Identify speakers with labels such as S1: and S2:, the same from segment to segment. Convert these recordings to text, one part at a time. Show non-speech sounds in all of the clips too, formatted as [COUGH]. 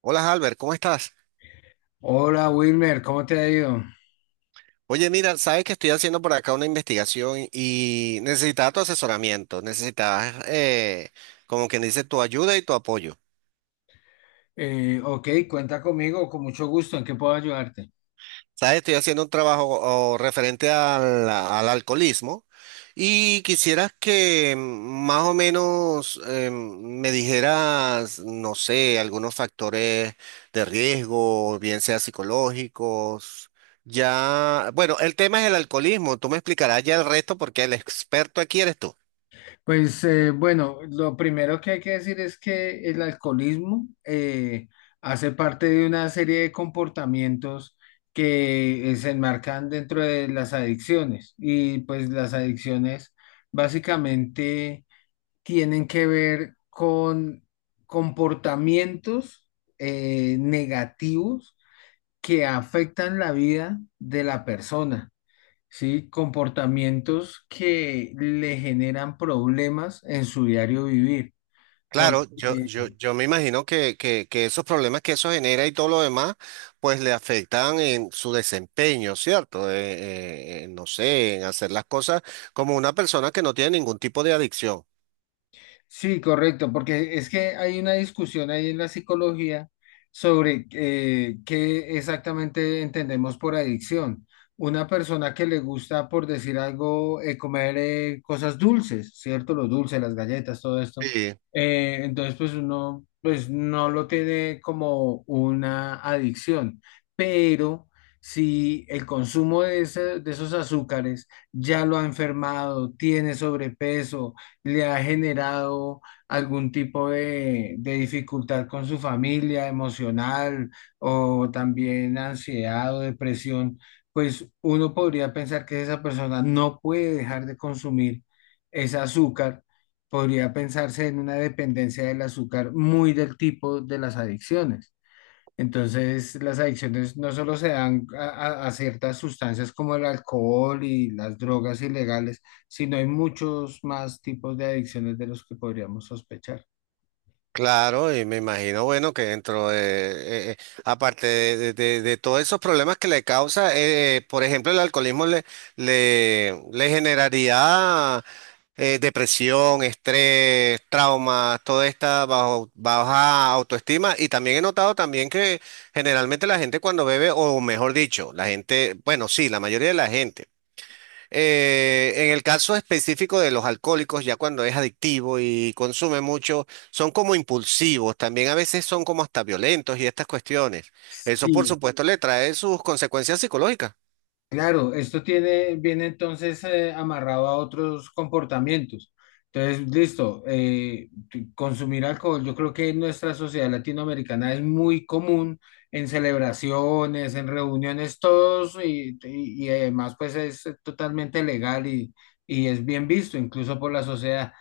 S1: Hola Albert, ¿cómo estás?
S2: Hola Wilmer, ¿cómo te ha ido?
S1: Oye, mira, sabes que estoy haciendo por acá una investigación y necesitaba tu asesoramiento, necesitaba, como quien dice, tu ayuda y tu apoyo.
S2: Ok, cuenta conmigo, con mucho gusto, ¿en qué puedo ayudarte?
S1: ¿Sabes? Estoy haciendo un trabajo o, referente al alcoholismo y quisieras que más o menos me dijeras, no sé, algunos factores de riesgo, bien sea psicológicos. Ya, bueno, el tema es el alcoholismo. Tú me explicarás ya el resto porque el experto aquí eres tú.
S2: Pues bueno, lo primero que hay que decir es que el alcoholismo hace parte de una serie de comportamientos que se enmarcan dentro de las adicciones, y pues las adicciones básicamente tienen que ver con comportamientos negativos que afectan la vida de la persona, ¿sí? Comportamientos que le generan problemas en su diario vivir,
S1: Claro, yo,
S2: porque
S1: yo, yo me imagino que esos problemas que eso genera y todo lo demás, pues le afectan en su desempeño, ¿cierto? No sé, en hacer las cosas como una persona que no tiene ningún tipo de adicción.
S2: Sí, correcto, porque es que hay una discusión ahí en la psicología sobre qué exactamente entendemos por adicción. Una persona que le gusta, por decir algo, comer cosas dulces, ¿cierto? Los dulces, las galletas, todo esto.
S1: Sí.
S2: Entonces, pues uno, pues no lo tiene como una adicción, pero si el consumo de, de esos azúcares ya lo ha enfermado, tiene sobrepeso, le ha generado algún tipo de dificultad con su familia, emocional, o también ansiedad o depresión, pues uno podría pensar que esa persona no puede dejar de consumir ese azúcar. Podría pensarse en una dependencia del azúcar muy del tipo de las adicciones. Entonces, las adicciones no solo se dan a, a ciertas sustancias como el alcohol y las drogas ilegales, sino hay muchos más tipos de adicciones de los que podríamos sospechar.
S1: Claro, y me imagino, bueno, que dentro de, aparte de, de todos esos problemas que le causa, por ejemplo, el alcoholismo le generaría depresión, estrés, traumas, toda esta baja autoestima. Y también he notado también que generalmente la gente cuando bebe, o mejor dicho, la gente, bueno, sí, la mayoría de la gente. En el caso específico de los alcohólicos, ya cuando es adictivo y consume mucho, son como impulsivos, también a veces son como hasta violentos y estas cuestiones. Eso, por
S2: Sí,
S1: supuesto, le trae sus consecuencias psicológicas.
S2: claro, esto tiene, viene entonces amarrado a otros comportamientos. Entonces, listo, consumir alcohol, yo creo que en nuestra sociedad latinoamericana es muy común en celebraciones, en reuniones, todos, y además pues es totalmente legal y es bien visto, incluso por la sociedad.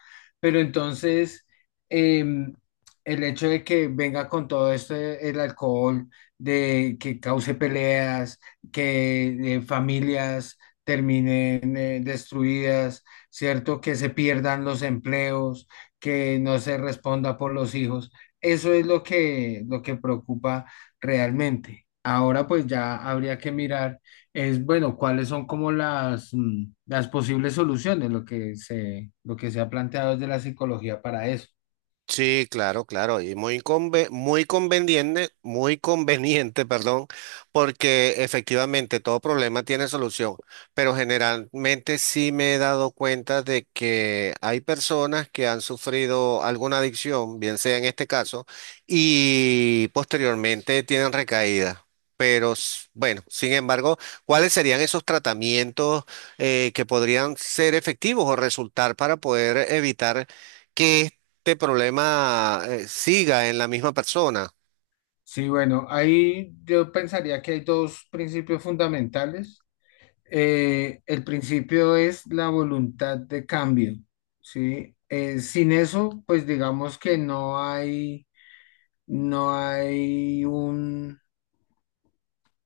S2: Pero entonces, em, el hecho de que venga con todo esto el alcohol, de que cause peleas, que familias terminen destruidas, ¿cierto? Que se pierdan los empleos, que no se responda por los hijos. Eso es lo que preocupa realmente. Ahora pues ya habría que mirar, es bueno, cuáles son como las, las posibles soluciones, lo que se ha planteado desde la psicología para eso.
S1: Sí, claro, claro, y muy muy conveniente, [LAUGHS] perdón, porque efectivamente todo problema tiene solución, pero generalmente sí me he dado cuenta de que hay personas que han sufrido alguna adicción, bien sea en este caso, y posteriormente tienen recaída. Pero bueno, sin embargo, ¿cuáles serían esos tratamientos que podrían ser efectivos o resultar para poder evitar que este problema siga en la misma persona?
S2: Sí, bueno, ahí yo pensaría que hay dos principios fundamentales. El principio es la voluntad de cambio, ¿sí? Sin eso, pues digamos que no hay, no hay un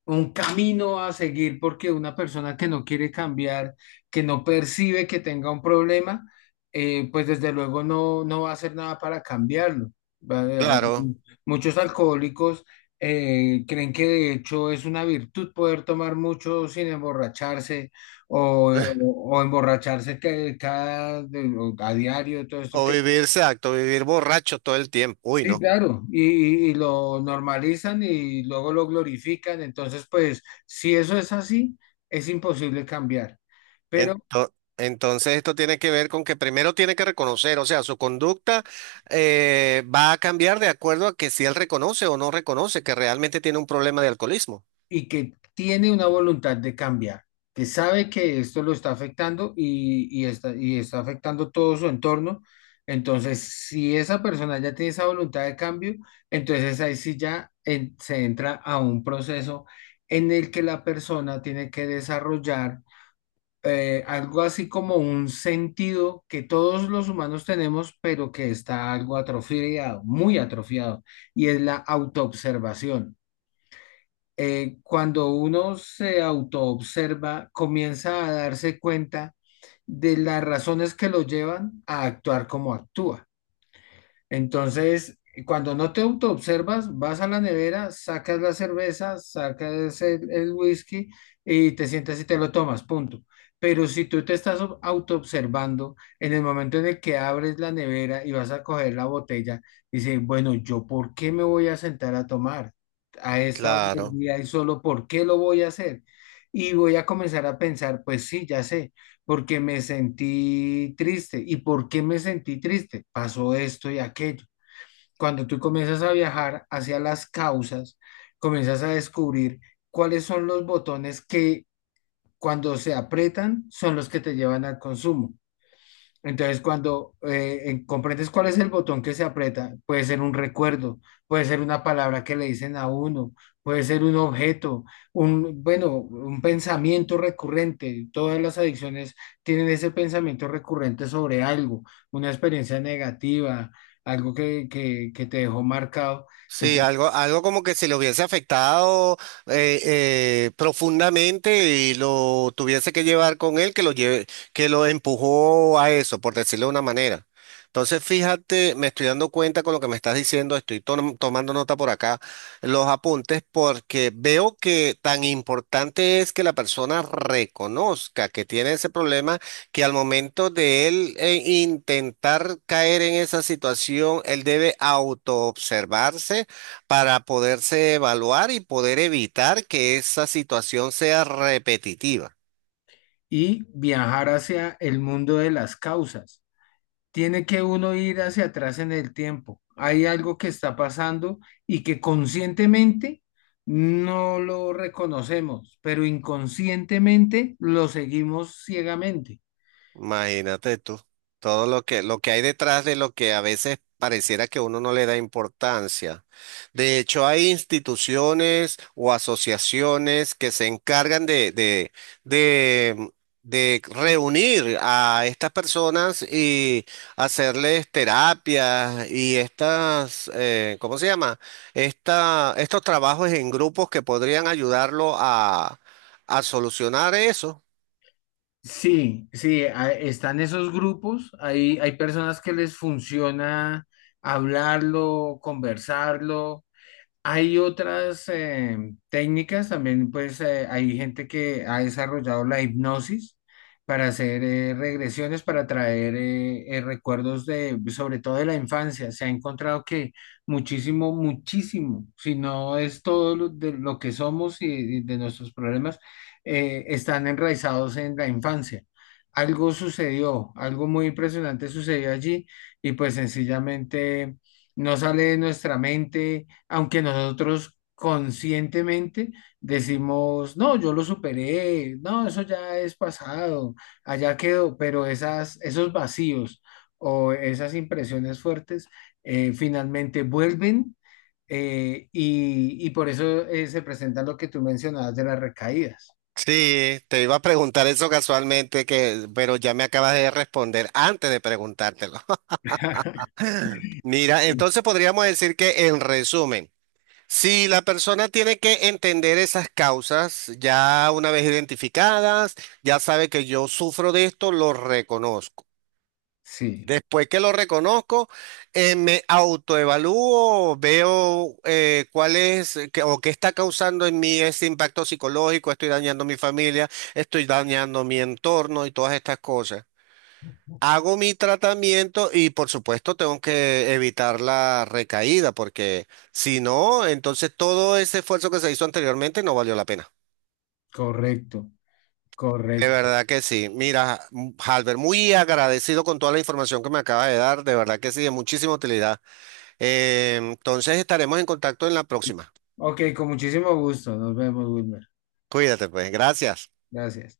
S2: camino a seguir, porque una persona que no quiere cambiar, que no percibe que tenga un problema, pues desde luego no, no va a hacer nada para cambiarlo. Va- a-
S1: Claro.
S2: Muchos alcohólicos creen que de hecho es una virtud poder tomar mucho sin emborracharse, o,
S1: [LAUGHS]
S2: o emborracharse que cada, a diario, todo esto.
S1: O vivir, exacto, vivir borracho todo el tiempo. Uy,
S2: Sí,
S1: no.
S2: claro, y lo normalizan y luego lo glorifican. Entonces, pues, si eso es así, es imposible cambiar. Pero,
S1: Entonces esto tiene que ver con que primero tiene que reconocer, o sea, su conducta va a cambiar de acuerdo a que si él reconoce o no reconoce que realmente tiene un problema de alcoholismo.
S2: y que tiene una voluntad de cambiar, que sabe que esto lo está afectando, y está afectando todo su entorno. Entonces, si esa persona ya tiene esa voluntad de cambio, entonces ahí sí ya se entra a un proceso en el que la persona tiene que desarrollar algo así como un sentido que todos los humanos tenemos, pero que está algo atrofiado, muy atrofiado, y es la autoobservación. Cuando uno se autoobserva, comienza a darse cuenta de las razones que lo llevan a actuar como actúa. Entonces, cuando no te autoobservas, vas a la nevera, sacas la cerveza, sacas el whisky, y te sientas y te lo tomas, punto. Pero si tú te estás autoobservando, en el momento en el que abres la nevera y vas a coger la botella, dices, bueno, ¿yo por qué me voy a sentar a tomar a esta hora del
S1: Claro.
S2: día y solo, por qué lo voy a hacer? Y voy a comenzar a pensar, pues sí, ya sé, porque me sentí triste. ¿Y por qué me sentí triste? Pasó esto y aquello. Cuando tú comienzas a viajar hacia las causas, comienzas a descubrir cuáles son los botones que cuando se aprietan son los que te llevan al consumo. Entonces, cuando comprendes cuál es el botón que se aprieta, puede ser un recuerdo, puede ser una palabra que le dicen a uno, puede ser un objeto, un, bueno, un pensamiento recurrente. Todas las adicciones tienen ese pensamiento recurrente sobre algo, una experiencia negativa, algo que te dejó marcado.
S1: Sí,
S2: Ento-
S1: algo, algo como que si lo hubiese afectado profundamente y lo tuviese que llevar con él, que lo lleve, que lo empujó a eso, por decirlo de una manera. Entonces, fíjate, me estoy dando cuenta con lo que me estás diciendo, estoy tomando nota por acá, los apuntes, porque veo que tan importante es que la persona reconozca que tiene ese problema, que al momento de él intentar caer en esa situación, él debe autoobservarse para poderse evaluar y poder evitar que esa situación sea repetitiva.
S2: y viajar hacia el mundo de las causas. Tiene que uno ir hacia atrás en el tiempo. Hay algo que está pasando y que conscientemente no lo reconocemos, pero inconscientemente lo seguimos ciegamente.
S1: Imagínate tú, todo lo que hay detrás de lo que a veces pareciera que uno no le da importancia. De hecho, hay instituciones o asociaciones que se encargan de, de reunir a estas personas y hacerles terapias y estas, ¿cómo se llama? Esta, estos trabajos en grupos que podrían ayudarlo a solucionar eso.
S2: Sí, sí, están esos grupos, hay personas que les funciona hablarlo, conversarlo. Hay otras técnicas también, pues hay gente que ha desarrollado la hipnosis para hacer regresiones, para traer recuerdos de, sobre todo de la infancia. Se ha encontrado que muchísimo, muchísimo, si no es todo lo, de lo que somos y de nuestros problemas, están enraizados en la infancia. Algo sucedió, algo muy impresionante sucedió allí, y pues sencillamente no sale de nuestra mente, aunque nosotros conscientemente decimos, no, yo lo superé, no, eso ya es pasado, allá quedó, pero esas, esos vacíos o esas impresiones fuertes finalmente vuelven, y por eso se presenta lo que tú mencionabas de las recaídas.
S1: Sí, te iba a preguntar eso casualmente, que, pero ya me acabas de responder antes de preguntártelo.
S2: [LAUGHS]
S1: [LAUGHS] Mira, entonces podríamos decir que en resumen, si la persona tiene que entender esas causas ya una vez identificadas, ya sabe que yo sufro de esto, lo reconozco.
S2: Sí,
S1: Después que lo reconozco, me autoevalúo, veo cuál es qué- o qué está causando en mí ese impacto psicológico, estoy dañando mi familia, estoy dañando mi entorno y todas estas cosas. Hago mi tratamiento y por supuesto tengo que evitar la recaída porque si no, entonces todo ese esfuerzo que se hizo anteriormente no valió la pena.
S2: correcto,
S1: De
S2: correcto.
S1: verdad que sí. Mira, Halber, muy agradecido con toda la información que me acaba de dar. De verdad que sí, de muchísima utilidad. Entonces estaremos en contacto en la próxima.
S2: Ok, con muchísimo gusto, nos vemos, Wilmer.
S1: Cuídate, pues. Gracias.
S2: Gracias.